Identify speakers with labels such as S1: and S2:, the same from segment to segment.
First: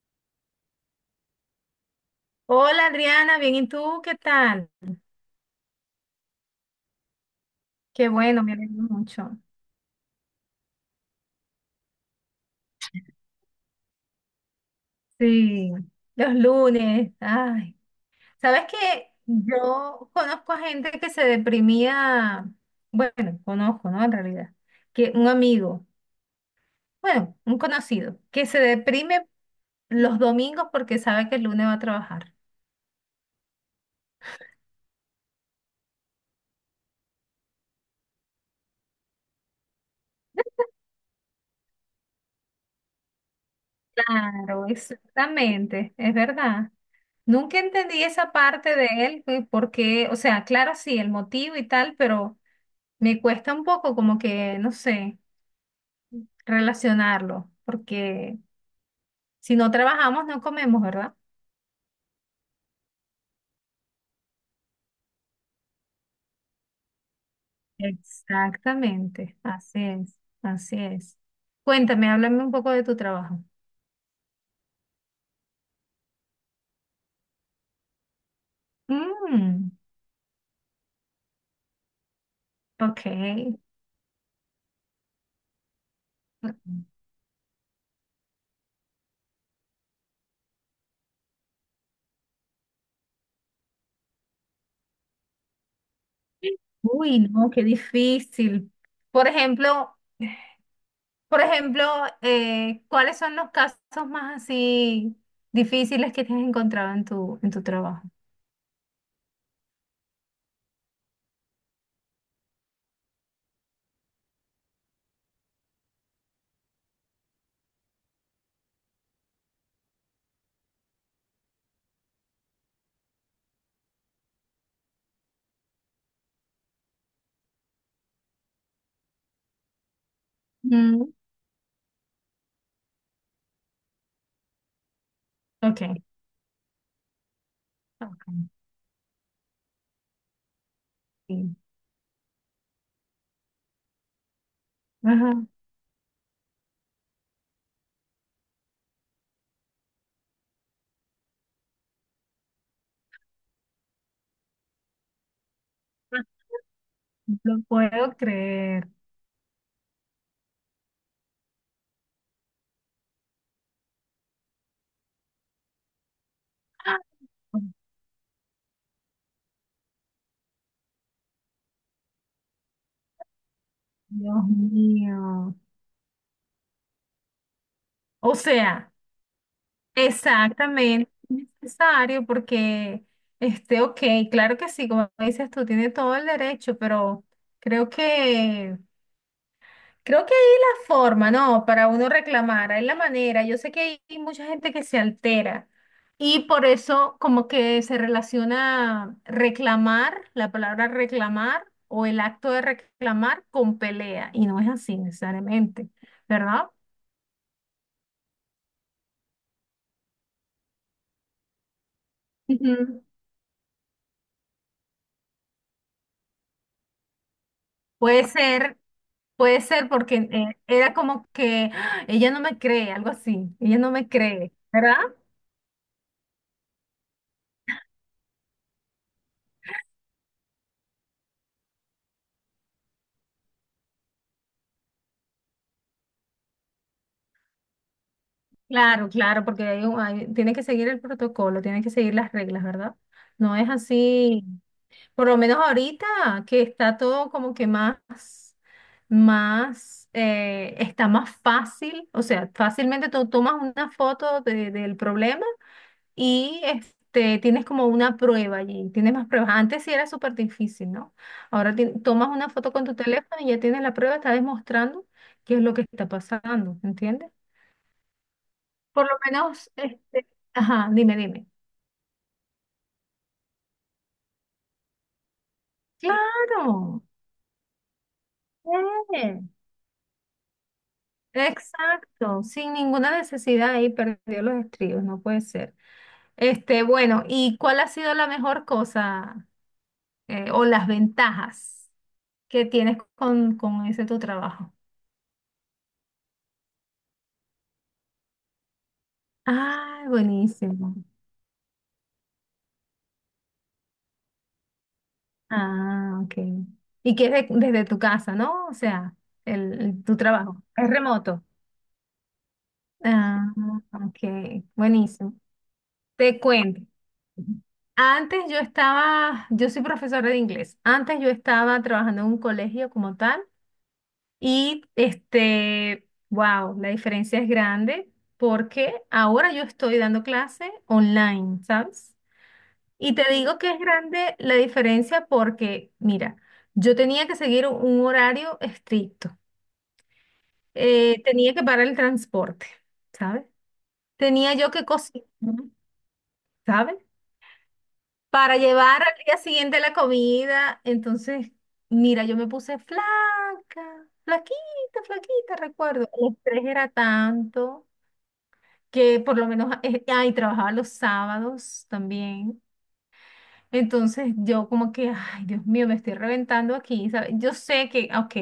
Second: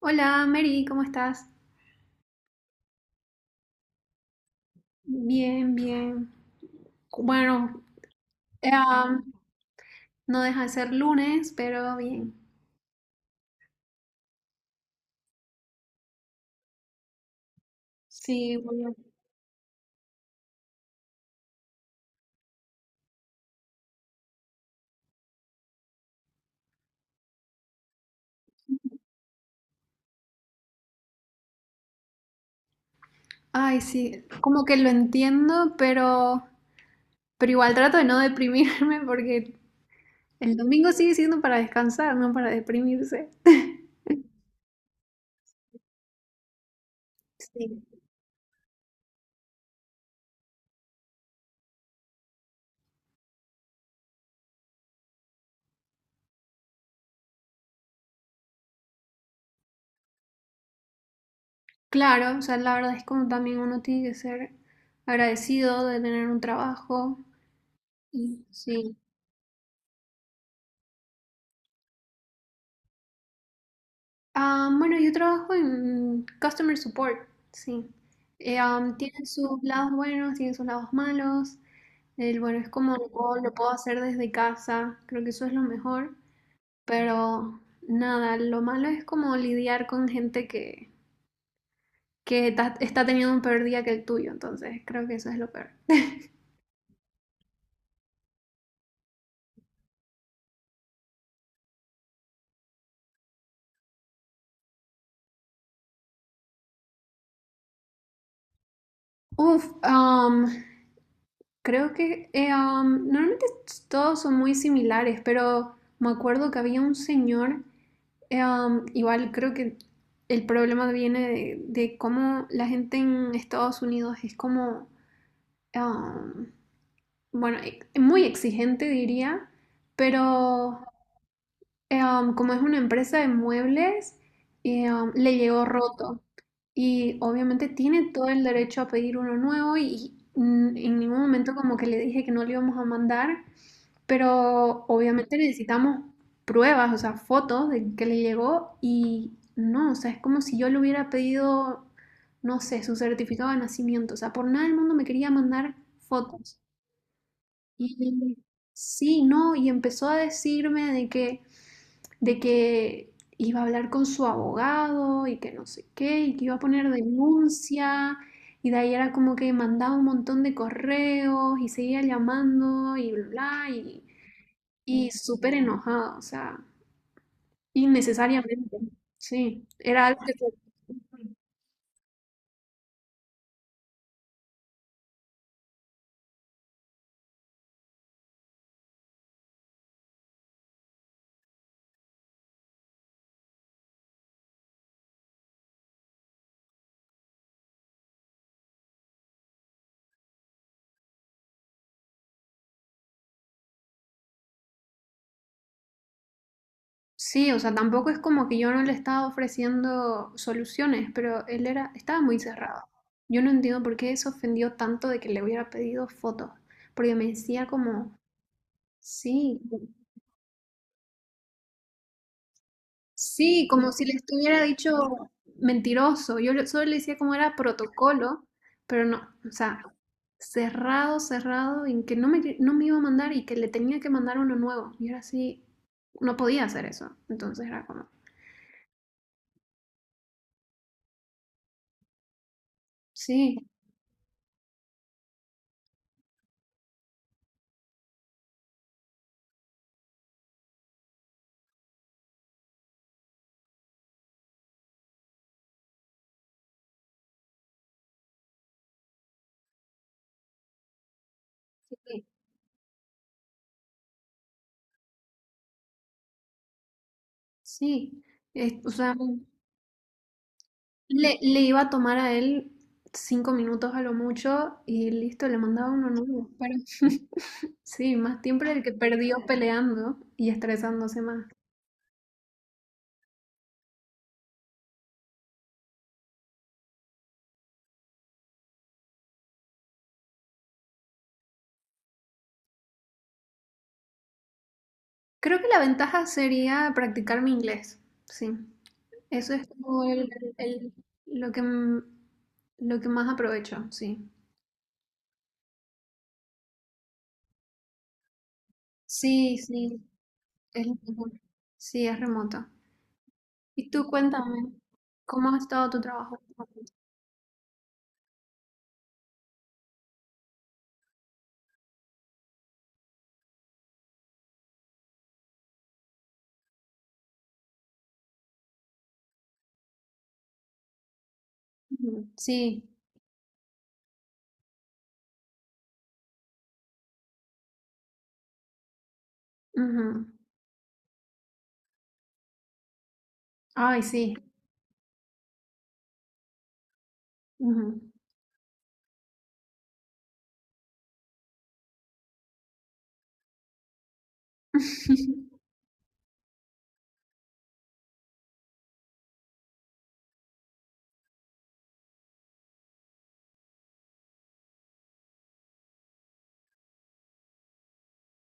S1: Hola, Mary, ¿cómo estás?
S2: Hola Adriana, bien, ¿y tú qué tal?
S1: Bien, bien. Bueno,
S2: Qué bueno, me
S1: eh,
S2: alegro
S1: am,
S2: mucho.
S1: no deja de ser lunes, pero bien.
S2: Sí, los lunes, ay.
S1: Sí,
S2: ¿Sabes
S1: bueno.
S2: qué? Yo conozco a gente que se deprimía, bueno, conozco, ¿no? En realidad, que un amigo, bueno, un conocido, que se deprime los domingos porque sabe que el lunes va a trabajar.
S1: Ay, sí, como que lo entiendo, pero igual trato de no deprimirme porque el domingo sigue siendo para descansar, no para deprimirse.
S2: Claro, exactamente, es verdad. Nunca
S1: Sí.
S2: entendí esa parte de él, güey, porque, o sea, claro, sí, el motivo y tal, pero me cuesta un poco como que, no sé, relacionarlo, porque si no trabajamos no comemos, ¿verdad?
S1: Claro, o sea, la verdad es como también uno tiene que ser agradecido de tener un trabajo. Y sí.
S2: Exactamente, así es, así es. Cuéntame, háblame un poco de tu trabajo.
S1: Ah, bueno, yo trabajo en customer support, sí. Tiene sus
S2: Mm,
S1: lados buenos, tiene sus lados malos. El bueno es como lo
S2: ok.
S1: puedo hacer desde casa, creo que eso es lo mejor.
S2: Ujú.
S1: Pero nada, lo malo es como lidiar con gente que está teniendo un peor día que el tuyo, entonces creo que eso es lo peor.
S2: Uy, no, qué difícil. Por ejemplo, por ejemplo, ¿cuáles son los casos más así difíciles que te has encontrado en tu trabajo?
S1: Uf, am, creo que normalmente todos son muy similares, pero me acuerdo que había un señor. Igual creo que el problema viene de cómo la gente en Estados Unidos es como, um, bueno, muy exigente diría, pero
S2: Mm,
S1: como es una empresa de muebles, le llegó
S2: ok.
S1: roto y obviamente tiene
S2: Ok,
S1: todo el derecho a pedir uno nuevo y en ningún momento
S2: sí.
S1: como que le dije que no le íbamos a mandar. Pero
S2: Ajá.
S1: obviamente necesitamos pruebas, o sea, fotos de que le llegó y no, o sea, es como si yo le hubiera pedido, no sé, su certificado de nacimiento, o sea, por nada del mundo me quería mandar fotos.
S2: Lo
S1: Y
S2: puedo creer.
S1: sí, no, y empezó a decirme de que iba a hablar con su abogado y que no sé qué, y que iba a poner
S2: ¡Ah! Oh,
S1: denuncia. Y de ahí era como que mandaba un montón de correos y seguía llamando y bla, bla,
S2: Dios
S1: y súper
S2: mío.
S1: enojada, o sea,
S2: O
S1: innecesariamente.
S2: sea,
S1: Sí, era algo que...
S2: exactamente necesario porque, este, ok, claro que sí, como dices tú, tiene todo el derecho, pero creo que creo que hay la forma, ¿no? Para uno reclamar, hay la manera. Yo sé que hay mucha gente que se altera y por eso como que se relaciona reclamar, la palabra reclamar o el acto de reclamar con pelea y no es así necesariamente, ¿verdad?
S1: Sí, o sea, tampoco es como que yo no le estaba ofreciendo soluciones, pero él era, estaba muy cerrado.
S2: Ujú.
S1: Yo no entiendo por qué se ofendió tanto de que le hubiera pedido fotos, porque me decía como,
S2: Puede ser,
S1: sí.
S2: puede ser porque era como que "Ah, ella no me cree", algo así,
S1: Sí,
S2: ella no
S1: como si
S2: me
S1: le
S2: cree,
S1: estuviera dicho
S2: ¿verdad?
S1: mentiroso. Yo le- solo le decía como era protocolo, pero no, o sea, cerrado, cerrado, en que- no me iba a mandar y que le tenía que mandar uno nuevo. Y ahora sí, no podía hacer eso. Entonces era como,
S2: Claro, claro, porque tiene que seguir el protocolo, tiene que seguir las reglas, ¿verdad? No
S1: sí,
S2: es así, por lo menos ahorita que está todo como que más, más, está más fácil, o sea, fácilmente tú tomas una foto del problema y este, tienes como una prueba allí, tienes más pruebas. Antes sí era súper difícil, ¿no? Ahora
S1: sí,
S2: tomas una foto con tu teléfono y ya tienes la prueba, está demostrando qué es lo que está pasando, ¿entiendes?
S1: sí. Es- o
S2: Por
S1: sea,
S2: lo menos, este, ajá, dime, dime.
S1: le iba a tomar a él 5 minutos a lo mucho y listo, le mandaba
S2: Sí.
S1: uno nuevo. Pero
S2: Claro,
S1: sí, más tiempo era el que perdió
S2: eh,
S1: peleando y estresándose más.
S2: exacto, sin ninguna necesidad ahí perdió los estribos, no puede ser. Este, bueno, ¿y cuál ha sido la mejor cosa o las ventajas que tienes con ese tu trabajo?
S1: Creo que la ventaja sería practicar mi inglés, sí. Eso es como
S2: Ah,
S1: el-
S2: buenísimo.
S1: lo que lo que más aprovecho, sí.
S2: Ah, ok. Y que es desde tu casa, ¿no? O sea,
S1: Sí,
S2: el,
S1: sí,
S2: tu trabajo
S1: es
S2: es
S1: lo mejor.
S2: remoto.
S1: Sí, es remota.
S2: Ah,
S1: Y tú
S2: ok,
S1: cuéntame,
S2: buenísimo.
S1: ¿cómo ha estado tu trabajo?
S2: Te cuento. Antes yo estaba, yo soy profesora de inglés. Antes yo estaba trabajando en un colegio como tal y este, wow, la diferencia es grande porque ahora yo estoy dando clase online, ¿sabes?
S1: Ujú, sí.
S2: Y te digo que es grande la diferencia porque, mira, yo tenía que seguir un horario estricto.
S1: Ujú.
S2: Tenía que parar el transporte, ¿sabes?
S1: Ay, sí.
S2: Tenía yo que cocinar, ¿sabes?
S1: Ujú.
S2: Para llevar al día siguiente la comida. Entonces, mira, yo me puse flaca, flaquita, flaquita, recuerdo. El estrés era tanto que por lo menos, ay, trabajaba los sábados también. Entonces yo como que, ay, Dios mío, me estoy reventando aquí, ¿sabes? Yo sé que, ok,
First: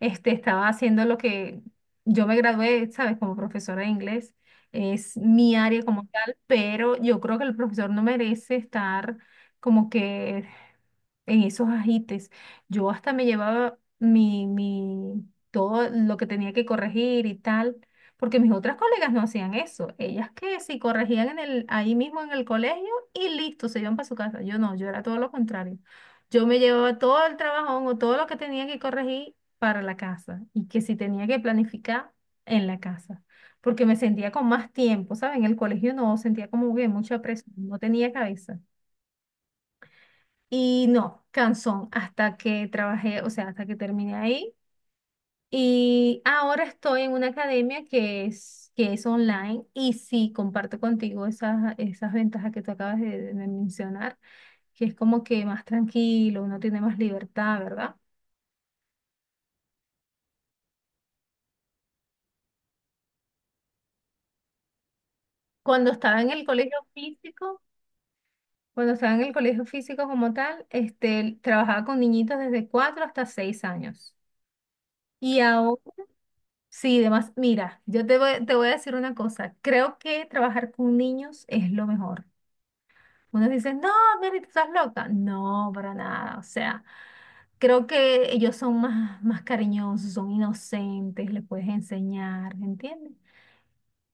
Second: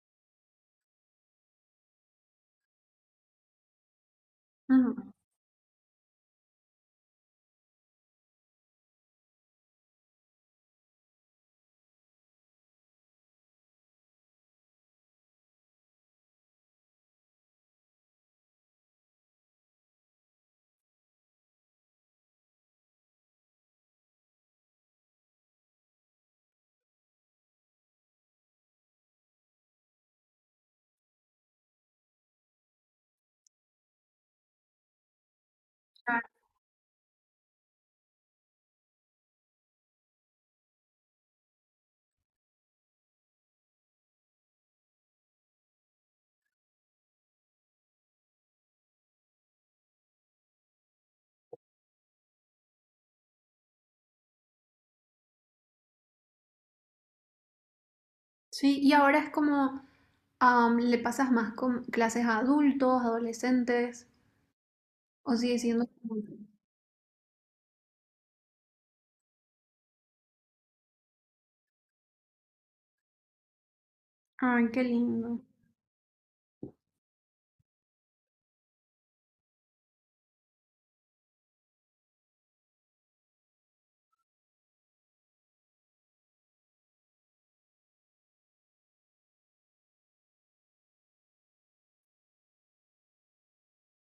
S2: este, estaba haciendo lo que yo me gradué, ¿sabes? Como profesora de inglés,
S1: Ujú,
S2: es mi área como tal, pero yo creo que el profesor no merece estar como que en esos ajites. Yo hasta me llevaba todo lo que tenía que corregir y tal, porque mis otras colegas no hacían eso. Ellas que sí corregían en el, ahí mismo en el colegio y listo, se iban para su casa. Yo no, yo era todo lo contrario. Yo me llevaba todo el trabajón o todo lo que tenía que corregir para la casa y que si tenía que planificar en la casa. Porque me sentía con más tiempo, ¿saben? En el colegio no,
S1: claro.
S2: sentía como que mucha presión, no tenía cabeza. Y no, Canson, hasta que trabajé, o sea, hasta que terminé ahí. Y ahora estoy en una academia que es online y sí, comparto contigo esas ventajas que tú acabas de mencionar, que es como que más tranquilo, uno tiene más libertad, ¿verdad?
S1: Sí, y ahora es como, le pasas más con clases a adultos, adolescentes, o sigue siendo...
S2: Cuando estaba
S1: como-
S2: en el colegio físico, cuando estaba en el colegio físico como tal, este, trabajaba con niñitos desde 4 hasta 6 años.
S1: Ay, qué lindo.
S2: Y ahora sí, además, mira, yo te voy a decir una cosa. Creo que trabajar con niños es lo mejor. Unos dicen, no, Mary, tú estás loca. No, para nada. O sea, creo que ellos son más, más cariñosos, son inocentes, les puedes enseñar, ¿entiendes?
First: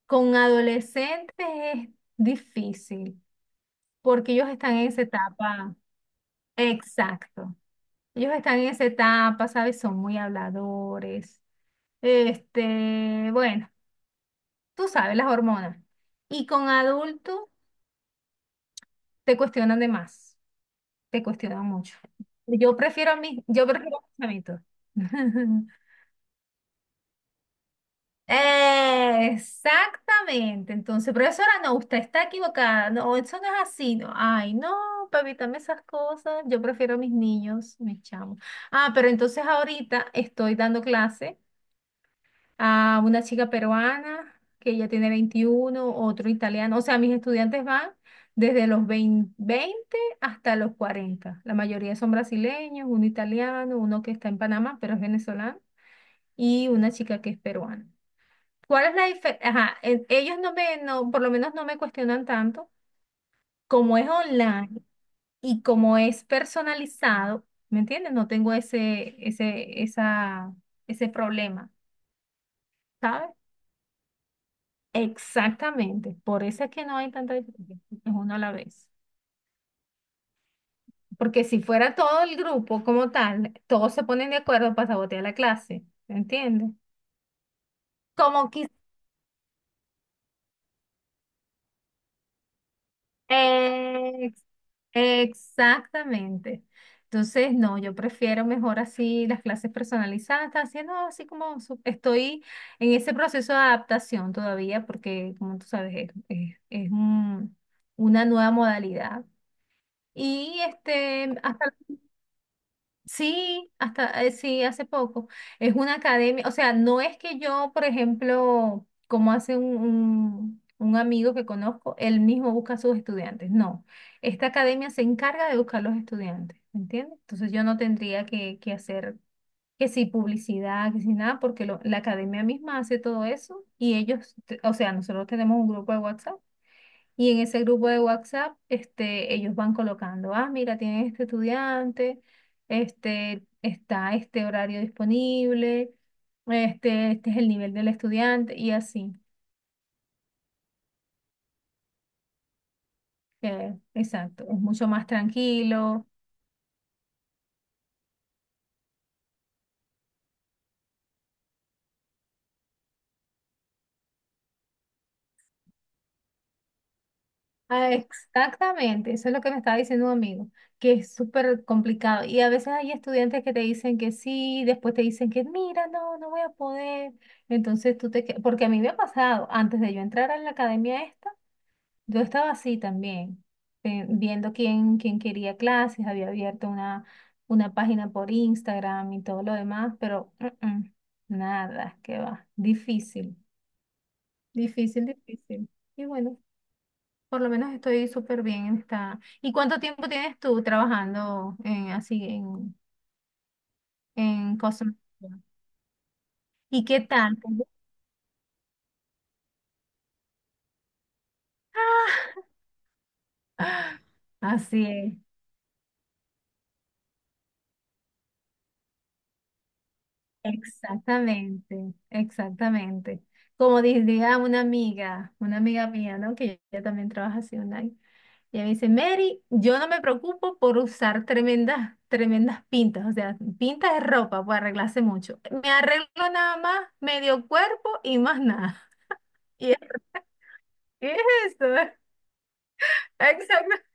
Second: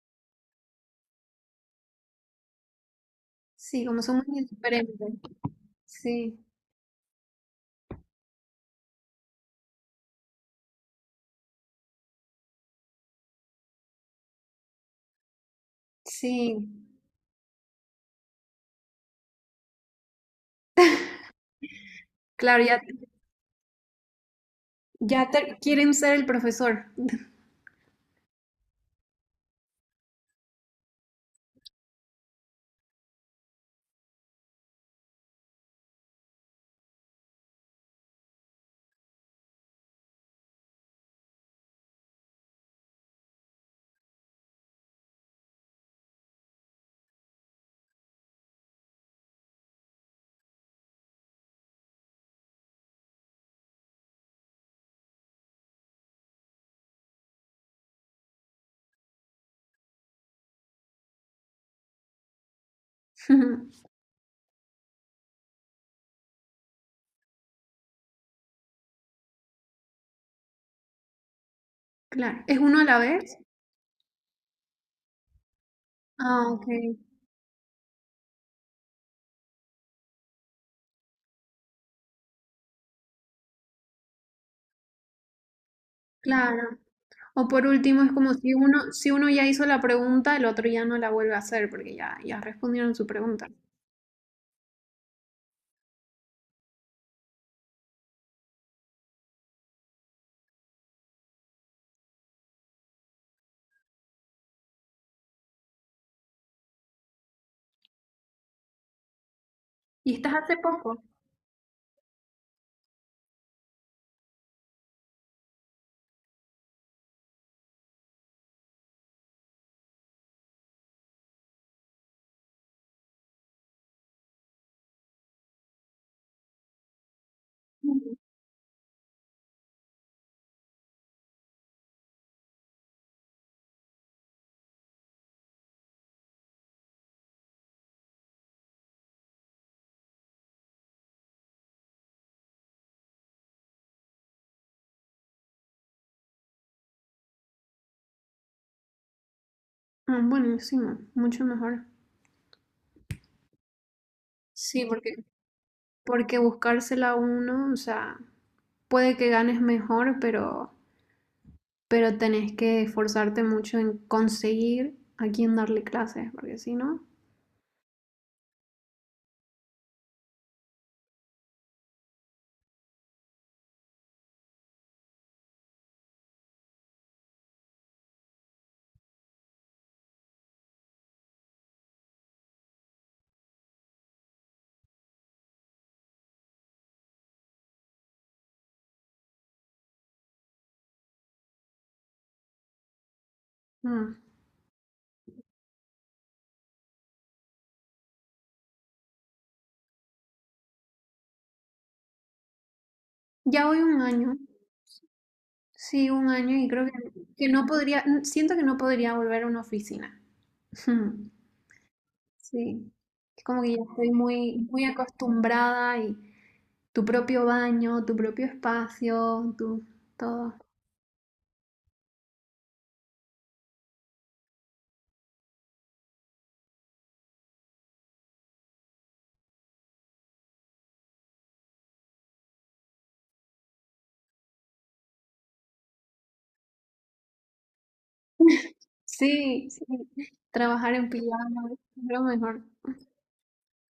S2: Con adolescentes es difícil
S1: Sí, como somos
S2: porque
S1: muy
S2: ellos están en
S1: diferentes.
S2: esa etapa.
S1: Sí,
S2: Exacto. Ellos están en esa etapa, ¿sabes? Son muy habladores. Este, bueno, tú sabes, las hormonas. Y
S1: sí.
S2: con adultos te cuestionan de más, te cuestionan mucho.
S1: Claro,
S2: Yo
S1: ya,
S2: prefiero a mí, yo prefiero a mis chamitos.
S1: ya te- quieren ser el profesor.
S2: Exactamente, entonces, profesora, no, usted está equivocada, no, eso no es así, no, ay, no, para evitarme esas cosas, yo prefiero a mis niños, mis chamos. Ah, pero entonces ahorita estoy dando clase a una chica peruana que ya tiene 21, otro italiano. O sea, mis estudiantes van desde los 20 20 hasta los 40. La mayoría son brasileños, uno italiano, uno que está en Panamá, pero es venezolano, y una chica que es peruana. ¿Cuál es la diferencia? Ajá, ellos no me, no, por lo menos no me cuestionan tanto. Como es online y como es personalizado, ¿me entiendes? No tengo ese problema.
S1: Claro. ¿Es uno a la
S2: ¿Sabes?
S1: vez?
S2: Exactamente, por
S1: Ah,
S2: eso
S1: ok.
S2: es que no hay tanta diferencia, es uno a la vez. Porque si fuera todo el grupo como tal, todos se ponen de acuerdo para sabotear la clase, ¿entiendes?
S1: Claro. O por último, es como
S2: Como
S1: si
S2: quis-
S1: uno, si uno ya hizo la pregunta, el otro ya no la vuelve a hacer porque ya, ya respondieron su pregunta.
S2: ex- Exactamente. Entonces, no, yo prefiero mejor así las clases personalizadas, haciendo así estoy en ese proceso de adaptación todavía, porque como tú sabes, es una nueva modalidad.
S1: ¿Y estás hace
S2: Y
S1: poco?
S2: este, hasta sí, hasta, sí, hace poco. Es una academia, o sea, no es que yo, por ejemplo, como hace un amigo que conozco, él mismo busca a sus estudiantes. No, esta academia se encarga de buscar los estudiantes, ¿me entiendes? Entonces yo no
S1: Ujú.
S2: tendría que hacer que si publicidad, que si nada, porque la academia misma hace todo eso y ellos, o sea, nosotros tenemos un grupo de WhatsApp. Y en ese grupo de WhatsApp, este, ellos van colocando, ah, mira, tienen este estudiante, este, está este horario disponible, este es el nivel del estudiante, y así.
S1: Ah, buenísimo, mucho mejor.
S2: Exacto, es
S1: Sí,
S2: mucho más
S1: porque,
S2: tranquilo.
S1: porque buscársela uno, o sea, puede que ganes mejor, pero tenés que esforzarte mucho en conseguir a quién darle clases, porque si no,
S2: Ah, exactamente, eso es lo que me estaba diciendo un amigo, que es súper complicado. Y a veces hay estudiantes que te dicen que sí, después te dicen que mira, no, no voy a poder. Entonces porque a mí me ha pasado, antes de yo entrar a la academia esta, yo estaba así también, viendo quién quería clases, había abierto una página por Instagram y todo lo demás, pero mm, mm, nada, que va, difícil,
S1: mm.
S2: difícil, difícil. Y bueno, por lo menos estoy súper bien en esta. ¿Y cuánto tiempo tienes tú trabajando en, así en,
S1: Ya voy un año,
S2: en cosas?
S1: sí, un año y creo
S2: ¿Y qué tal?
S1: que no podría, siento que no podría volver a una oficina. Sí, es como que ya estoy muy,
S2: Así
S1: muy
S2: es.
S1: acostumbrada y tu propio baño, tu propio espacio, tu todo.
S2: Exactamente, exactamente. Como diría una amiga mía, ¿no? Que ella también trabaja así online. Y ella me dice, Mary, yo no me preocupo por usar tremendas, tremendas pintas, o sea, pintas de ropa, pues arreglarse mucho. Me arreglo nada más medio cuerpo y más nada.
S1: Sí,
S2: Y es,
S1: sí, trabajar en
S2: ¿qué es eso?
S1: pijama es lo mejor.
S2: Exactamente.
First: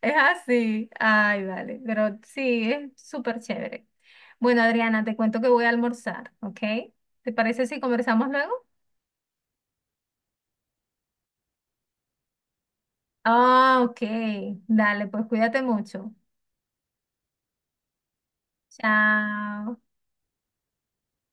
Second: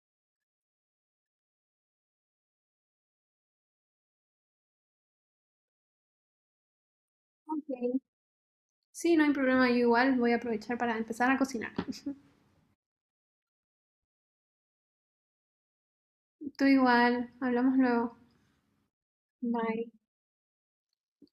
S2: Es así. Ay, vale. Pero sí, es súper chévere. Bueno, Adriana, te cuento que voy a almorzar, ¿ok? ¿Te parece si
S1: Ok.
S2: conversamos luego?
S1: Sí, no hay problema, yo igual voy a aprovechar para empezar a cocinar.
S2: Ah, ok. Dale, pues cuídate mucho.
S1: Tú igual, hablamos luego.
S2: Chao.
S1: Bye.